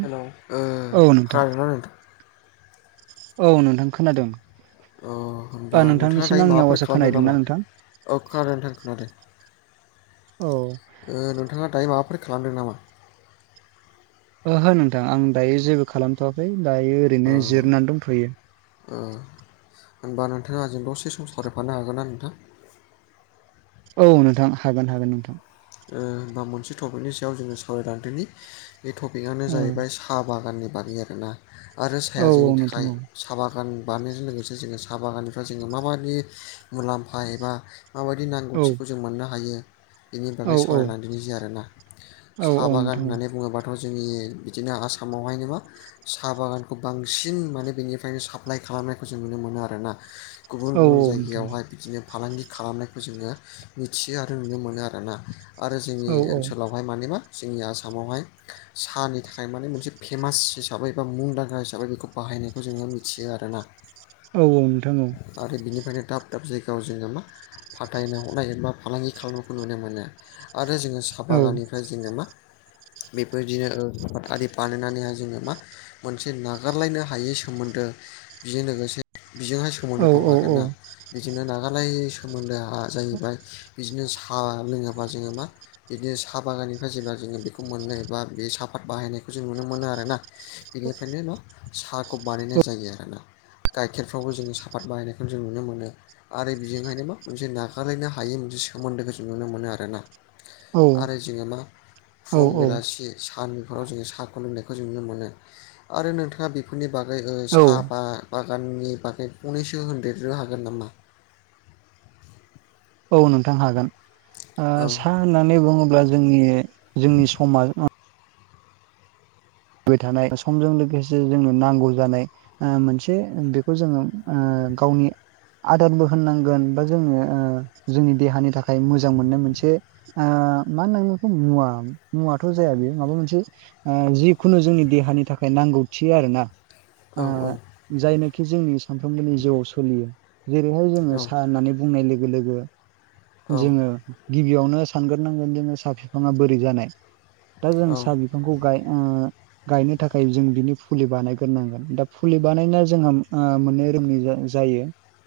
हेल' औ नोंथां खोनादोंना नोंथां? औ नोंथां खोनादों। अ होनबा ओ नोंथाङा नोंथांनिसिम दायो आंनि माबाफोर आवाजआ खालामदो खोनाहैदोंना नामा? नोंथां अ खोनादों नोंथां खोनादों। औ नोंथाङा दायो माबाफोर खालामदों नामा? ओहो नोंथां आं दायो जेबो खालामथ'वाखै दायो ओरैनो जिरनानै दंथ'यो। होनबा नोंथाङा आजों दसे सम सावरायफानो हागोन ना नोंथां? औ नोंथां हागोन हागोन नोंथां। बा मोनसे टपिकनि सायाव जोङो सावरायलांदोनि बे टपिकआनो औ जाहैबाय साहा बागाननि बागै आरोना आरो साया औ जोंनि औ नोंथां थाखाय औ साहा बागान बानायनायजों लोगोसे जोङो साहा बागाननिफ्राय जोङो माबायदि मुलाम्फा एबा माबायदि औ नांगौथिखौ जों मोननो हायो बेनि बागै औ औ सावरायलांदिनोसै आरोना औ साहा औ बागान नोंथां होननानै बुङोबाथ' जोंनि बिदिनो आसामावहायनो मा साहा बागानखौ बांसिन माने बेनिफ्रायनो साप्लाय खालामनायखौ जों नुनो मोनो आरोना। गुबुन औ नोंथां औ गुबुन नोंथां जायगायावहाय बिदिनो फालांगि खालामनायखौ जोङो मिथियो आरो नुनो मोनो आर ना। आरो जोंनि औ औ ओनसोलाव बेहाय मे मा जोंनि आसामावहाय साहानि थाखाय माने मोनसे फेमास हिसाबै बा मुंदांखा हिसाबै बेखौ बाहायनायखौ जोङो मिथियो आरोना। औ औ नोंथां औ आरो बिनिफ्रायनो दाब दाब जायगायाव जोङो मा फाथायनो हरनाय एबा फालांगि खालामनायखौ नुनो मोनो। आरो जोङो साहा औ बागाननिफ्राय जोङो मा बेफोरदिनो [unintelligible] बानायनानैहाय जोङो मा मोनसे नागारलायनो हायै सोमोन्दो बेजों लोगोसे बिजोंहाय सोमोन्दो दं आरोना बिजोंनो नागारलाय सोमोन्दोआ साहा जाहैबाय बिदिनो साहा लोङोबा जोङो मा बिदिनो साहा बागाननिफ्राय जेब्ला जोङो बेखौ मोननो बा बे साफात बाहायनायखौ जों नुनो मोनो आरोना बेनिफ्रायनो न' साहाखौ बानायनाय जायो आरोना गाइखेरफ्रावबो जोङो साफादत बायनायखौनो जों नुनो मोनो। आरो बेजोंहायनो मा मोनसे नागारलायनो हायै मोनसे सोमोन्दोखौ जों नुनो मोनो आरो आरोना आरो जोङो मा फुं बेलासि साननिफोराव जोङो साहाखौ लोंनायखौ जों नुनो मोनो आरो नोंथाङा बे बेफोरनि बागै औ साहा बा बागाननि बागै गंनैसो होनदेरनो हागोन नामा औ नोंथां हागोन औ सा होननानै बुङोब्ला जोंनि जोंनि समाज फैबाय थानाय समजों लोगोसे जोंनो नांगौ जानाय मोनसे बेखौ जोङो गावनि आदारबो होननांगोन बा जोङो जोंनि देहानि थाखाय मोजां मोननाय मोनसे मानो होनखौ मुवा मुवाथ' जाया बेयो माबा मोनसे जि खुनु जोंनि देहानि थाखाय नांगौथि आरोना औ औ जायनोखि जोंनि सानफ्रोमबोनि जिउआव सोलियो जेरैहाय जोङो औ साहा होननानै बुंनाय लोगो लोगो औ जोङो गिबियावनो सानग्रोनांगोन जोङो साहा बिफाङा बोरै जानाय दा जों औ साहा बिफांखौ गाय गायनो थाखाय जों बिनि फुलि बानायग्रोनांगोन दा फुलि बानायनाया जोंहा मोननै रोोमनि जायो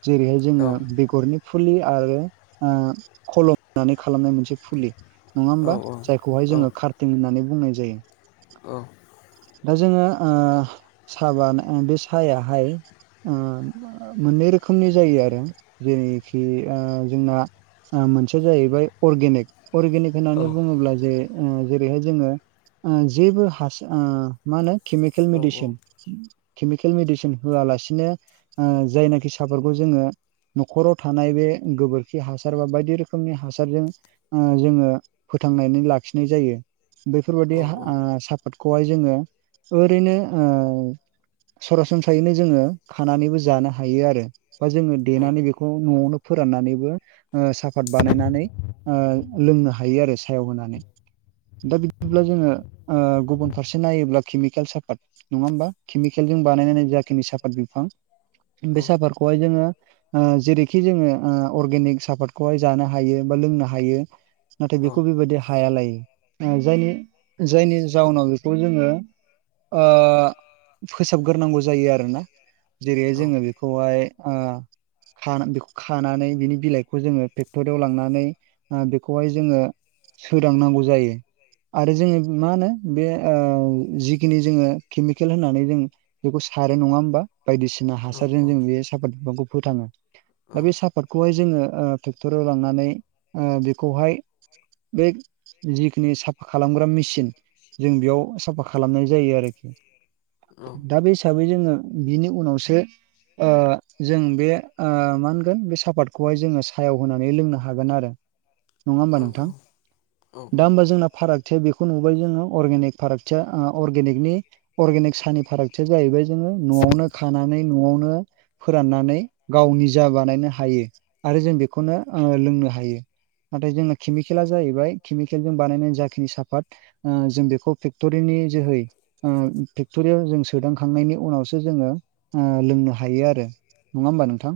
जेरैहाय औ जोङो बेगरनि फुलि आरो खलमनानै खालामनाय मोनसे फुलि नङा होमबा जायखौहाय औ जोङो खार्थिं होननानै बुंनाय जायो [unintelligible] दा जोङो साबानो बे साहायाहाय मोननै रोखोमनि जायो आरो जेरैखि जोंना मोनसेया जाहैबाय अर्गेनिक अर्गेनिक होननानै बुङोब्ला जे जेरैहाय जोङो जेबो हास मा होनो केमिकेल औ औ मेडिसिन केमिकेल मेडिसिन होआलासिनो जायनाखि साफोरखौ जोङो न'खराव थानाय बे गोबोरखि हासार बा बायदि रोखोमनि हासारजों जोङो फोथांनानै लाखिनाय जायो बेैफोरबाददि औ सा आबादखौहाय जोङो ओरैनो सरासनस्रायैनो जोङो खानानैबो जानो हायो आरो बा जोङो औ देनानै बेखौ न'आवनो फोराननानैबो साफात बानायनानै लोंनो हायो आरो सायाव होनानै दा बिदिब्ला जोङो गुबुन फारसे नायोब्ला केमिकेल साफात नङा होमबा केमिकेलजों बानायनानै जाखिनि साफात बिफां औ बेसाफोरखौहाय जोङो जेरैखि जोङो अरगेनिक सापाादखौहाय जानो हायो बा लोंनो हायो नाथाय बेखौ बेबायादि हाया लायो जायनि जायनि जाउनाव बेखौ जोङो फोसाबग्रोनांगौ जायो आरोोना जेरैहाय जोङो बेखौ खौहाय बेखौ खानानै बिनि बिलाइखौ जोङो फेक्टरियाव लांनानै बेखौहाय जोङो सोदांनांगौ जायो आरो जोङो मा होनो बे जिखिनि जोङो केमिकेल होननानै जों बेखौ सारो नङा होमबा बायदिसिना बायदिसिना हासारजों जों बे सापादत बिफांखौ फोथाङो दा बे साफााद बेखौहाय जोङो ट्रेक्टराव लांनानै बेखौहाय बे जिखिनि साफा खालामग्रा मेचिन जों बेयाव साफा खालामनाय जायो आरोखि दा बे हिसाबै जोङो बिनि उनावसो जों बे मा होनगोन बे सापातखौहाय जोङो सायाव होनानै लोंनो हागोन आरो नङा होमबा नोंथां दा होमबा जोंना फारागथिया बेखौ नुबाय जोङो अर्ेनिक फारागथिया अनिकनि अगेनिक स फारागथिया जाहैबाय जोङो न'आवनो खानानै न'आवनो फोराननानै गाव निजा बानायनो हायो आरो जों बेखौनो लोंनो हायो नाथाय जोङो केमिकेला जाहैबाय केमिकेल जों बानायनाय जाखिनि साफाद जों बेखौ फेक्ट'रिनि जोहै फेक्टरियाव जों सोदांखांनायनि उनावसो जोङो लोंनो हायो आरो नङा होमबा नोंथां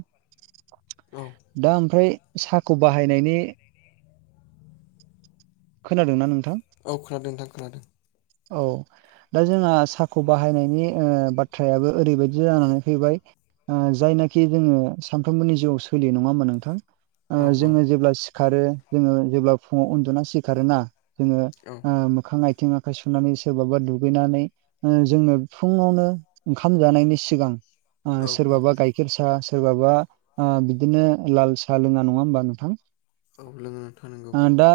औ औ दा ओमफ्राय साखौ बाहायनायनि खोनादों नोंथां औ खोनादों नोंथां खोनादों औ दा जोंहा साहाखौ बाहायनायनि बाथ बख्रायाबो ओरैबायदि जानानै फैबाय जायनाखि जोङो सानफ्रोमबोनि जिउआव सोलियो नङा होमबा नोंथां औ जोङो जेब्ला सिखारो जोङो जेब्ला फुङाव उन्दुना सिखारोना जोङो औ मोखां आथिं आखाइ सुनानै सोरबाबा दुगैनानै जोंनो फुङावनो ओंखाम जानायनि सिगां औ औ सोरबाबा गायखेर गायखेर साह सोरबाबा बिदिनो लाल साह लोङा नङा होमबा नोंथां औ लोङो नोंथां नोंगौ दा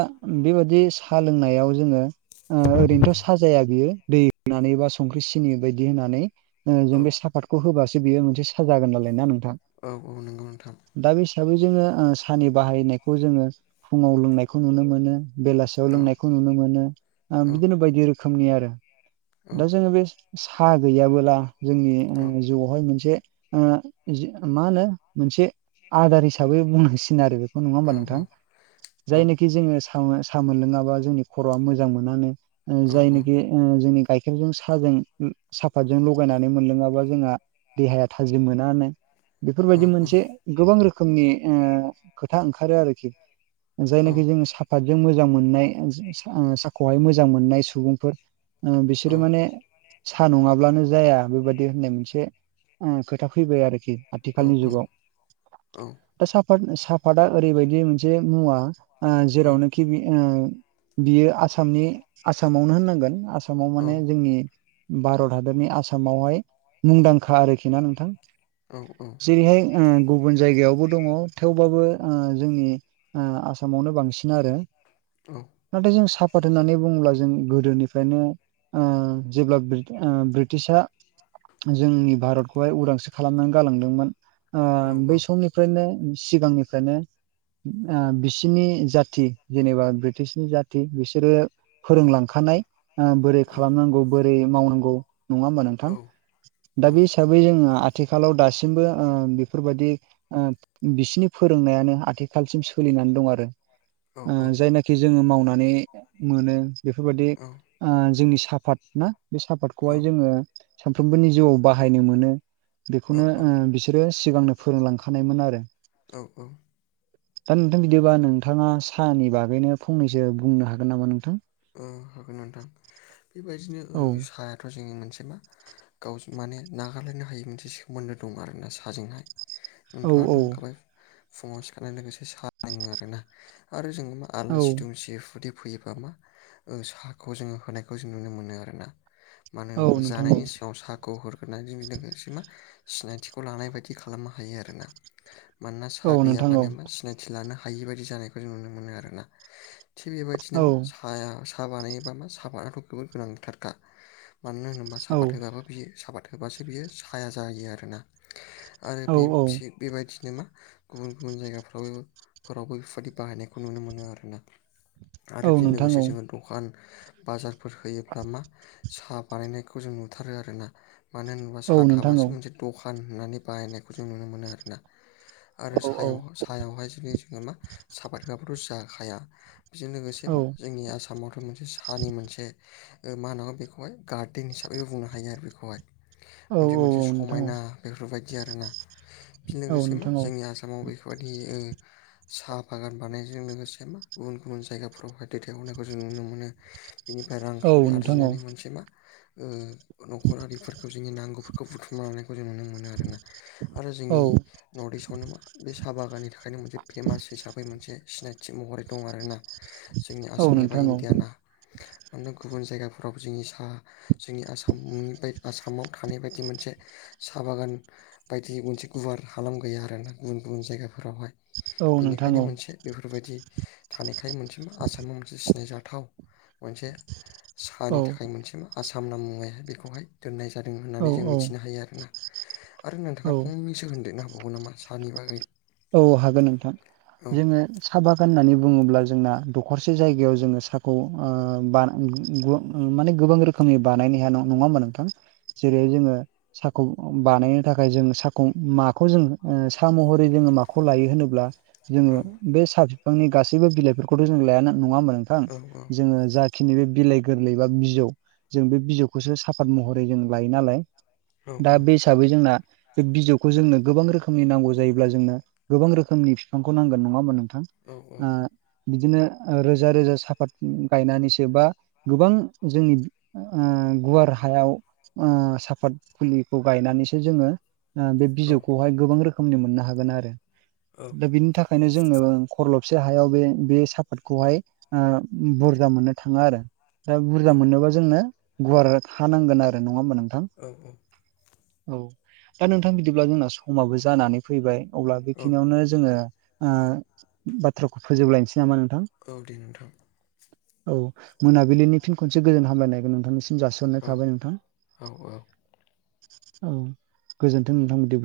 बेबादि साहा लोंनायाव जोङो ओरैनोथ' साह जाया बियो दै होनानै बा संख्रि सिनि बायदि होनानै जों औ बे साफातखौ होबासो बेयो मोनसे साह जागोन नालाय ना नोंथां औ औ नंगौ नोंथां। दा बे हिसाबै जोङो साहनि बाहायनायखौ जोङो फुङाव लोंनायखौ नुनो मोनो। बेलासियाव औ लोंनायखौ नुनो मोनो औ बिदिनो बायदि रोखोमनि आरो औ दा जोङो बे साह गैयाबोला जोंनि जिउआवहाय मोनसे जि मा होनो मोनसे आदार हिसाबै बुंनांसिगोन आरो बेखौ नङा होमबा नोंथां जायनोखि जोङो साह मोनलोङाबा जोंनि खर'आ मोजां मोनानो जायनोखि जोंनि गाइखेरजों साहजों साफातजों लगायनानै मोनलोङाबा जोंहा देहाया थाजिम मोनानो बेफोरबायदि औ औ मोनसे गोबां रोखोमनि खोथा ओंखारो आरोखि जायनाखि जोङो साफातजों मोजां मोननाय साहखौहाय मोजां मोननाय सुबुंफोर बिसोरो माने साह नङाब्लानो जाया बेबायदि होननाय मोनसे खोथा फैबाय आरोखि आथिखालनि जुगाव औ औ दा साफाद साफादा ओरैबायदि मोनसे मुवा जेरावनोखि बियो आसामनि आसामावनो होननांगोन आसामाव औ माने भारत हादरनि आसाम आसामावहाय मुंदांखा आरोखि ना नोंथां औ औ जेरैहाय गुबुन जायगायावबो दङ थेवबाबो जोंनि आसामावनो बांसिन आरो औ नाथाय जों साफात होननानै बुङोब्ला जों गोदोनिफ्रायनो जेब्ला ब्रि-ब्रिटिशआ जोंनि भारतखौहाय उदांस्रि खालामनानै गालांदोंमोन। औ बै समनिफ्रायनो सिगांनिफ्रायनो बिसिनि जा थि जेनेबा बृटिसनि जाथि बिसोरो फोरोंलांखानाय बोरै खालामनांगौ बोरै मावनांगौ नङा होमबा नोंथां दा बे हिसाबै जोङो आथिखालाव दासिम दसिमबो बेफोरबायदि बिसिनि फोरोंनायानो आथिखालसिम सोलिनानै दं आरो जायनाखि जोङो मावनानै मोनो बेफोरबादि जोंनि साफाद ना बे साफातखौहाय जोङो सानफ्रोमबोनि जिउआव बाहायनो मोनो बेखौनो औ औ बिस बिसोरो सिगांनो फोरोंलांखानायमोन आरो औ औ दा नोंथां बिदिबा नोंथाङा साहनि बागैनो फंनैसो बुंनो हागोन नामा नोंथां? हागोन नोंथां बेबायदिनो औ साह थ' जोंनि मोनसे मा गावजों माने नागारलायनो हायि मोनसे सोमोन्दो दं आरोना साजोंहाय औ नोंथाङाथ' औ होनखाबाय फुङाव सिखारनाय लोगोसे सा लोङो आरोना आरो जोङो मा औ आलासि दुमसि हुदि फैयोबा मा ओ साहखौ जोङो होनायखौ जों नुनो मोनो आरोना मानो औ होनोब्ला नोंथां औ जानायनि सिगाङाव साह [unintelligible] हरग्रोनानै बिजों लोगोसे मा सिनायथिखौ लानाय बायदि खालामनो हायो आरोना मानोना औ सा नोंथां औ गैयाबानो मा सिनायथि लानो हायि बादि जानायखौ जों नुनो मोनो आरोना टिभि बायदिसिना औ मा साया साहा बानायोबा मा सापादतआथ' जोबोर गोनांथारखा मानो होनोबा औ सापात होबाबो बियो साबाद होबासो बियो साया जाहैयो आरोना आरो औ बे औ फि बेबायदिनो मा गुबुन गुबुन जायगाफ्राव फोरावबो बेफोरबायदि बाहायनायखौ नुनो मोनो आरोना आरो औ बेजों नोंथां लोगोसे औ जोङो दखान बाजारफोर होयोब्ला मा साहा बानायनायखौ जों नुथारो आरोना मानो होनोब्ला औ सा नोंथां थाबासो औ मोनसे दखान होनानै बाहायनायखौ जों नुनो मोनो आरोना आरो औ औ सायाव सायावहाय जुदि जोङो मा साफात होआबाथ' जाखाया बेजों लोगोसे औ मा जोंनि आसामावथ' मोनसे सानि मोनसे ओ मा होन' बेखौहाय गार्देन हिसाबैबो बुंनो हायो आरो बेखौहाय औ मोनसे मोनसे औ नोंथां औ समायना बेफोरबायदि आरोना बेनि औ लोगोसे मा नोंथां औ जोंनि आसामाव बेफोर बायदि ओ साहा बागान बानायजों लोगोसे मा गुबुन गुबुन जायगाफोरावहाय दैथायहरनायखौ जों नुनो मोनो बेनिफ्राय औ रांखावरि नोंथां औ आरजिनानै मोनसे मा ओ न'खर आरिफोरखौ जोंनि नांगौफोरखौ बुथुमना लानायखौ जों नुनो मोनो आरोना आरो जोंनि औ नर्थ इस्टआवनो मा बे साहा बागाननि थाखायनो मोनसे फेमास हिसाबै मोनसे सिनायथि महरै दं आरो ना जोंनि औ आसाम एबा नोंथां औ इण्डियाना मानोना गुबुन जायगाफोराव जोंनि सा जोंनि आसामनि आसामाव थानाय बायदि मोनसे साहा बागान बायदि मोनसे गुवार हालाम गैया आरोना गुबुन गुबुन जायगाफोरावहाय औ बेनिखायनो नोंथां मोनसे बेफोरबायदि थानायखाय मोनसे मा आसामाव मोनसे सिनायजाथाव मोनसे औ औ साहानि थाखाय मोनसे मा आसाम नाम मुङैहाय बेखौहाय दोननाय जादों औ होननानै जों मिथिनो हायो आरोना आरो नोंथाङा औ फंनैसो होनदेरनो हाबावगोन नामा सानि बागै औ हागोन नोंथां औ जोङो साहा बागान होननानै बुङोब्ला जोंना दखरसे जायगायाव जोङो साहाखौ ओ बा [unintelligible] ओ माने गोबां रोखोमनि बानायनाया नङा होमबा नोंथां जेरै जोङो साखौ बानायनो थाखाय जों साखौ माखौ जोङो सा महरै जोङो मा खौ लायो होनोब्ला जोङो बे सा फिफांनि गासैबो बिलाइफोरखौथ' जों लायाना नङा होमबा नों थां औ औ जोङो जा खिनि बे बिलाइ गोरलै बा बिजौ जों बे बिजौखौसो साफत महरै जों लायो नालाय औ दा बे हिसाबै जोंना बे बिजौखौ जोंनो गोबां रोखोमनि नांगौ जायोब्ला जोंनो गोबां रोखोमनि फिफांखौ नांगोन नङा होमबा नोंथां औ ओ बिदिनो रोजा रोजा साफात गायनानैसो बा गोबां जोंनि ओ गुवार हायाव ओ साफात फुलिखौ गायनानैसो जोङो ओ बे औ बिजौखौहाय गोबां रोखोमनि मोननो हागोन आरो दा बिनि थाखायनो जोङो खरलबसे हायाव बे बे साफातखौहाय ओ बुरजा मोननो थाङो आरो दा बुरजा मोननोबा जोंनो गुवार हा नांगोन आरो नङा होमबा नोंथां औ औ दा नोंथां बिदिब्ला जोंना समाबो जानानै फैबाय अब्ला बे औ नो जोङो ओ बाथ्राखौ फोजोबलायनोसै नामा नोंथां औ दे नोंथां औ मोनाबिलिनि फीन खनसे गोजोन हामलायनायागोन नोंथांनिस जासिहरनाय औ थाबाय नोंथां औ औ औ गोजोनथों नोंथां बिदि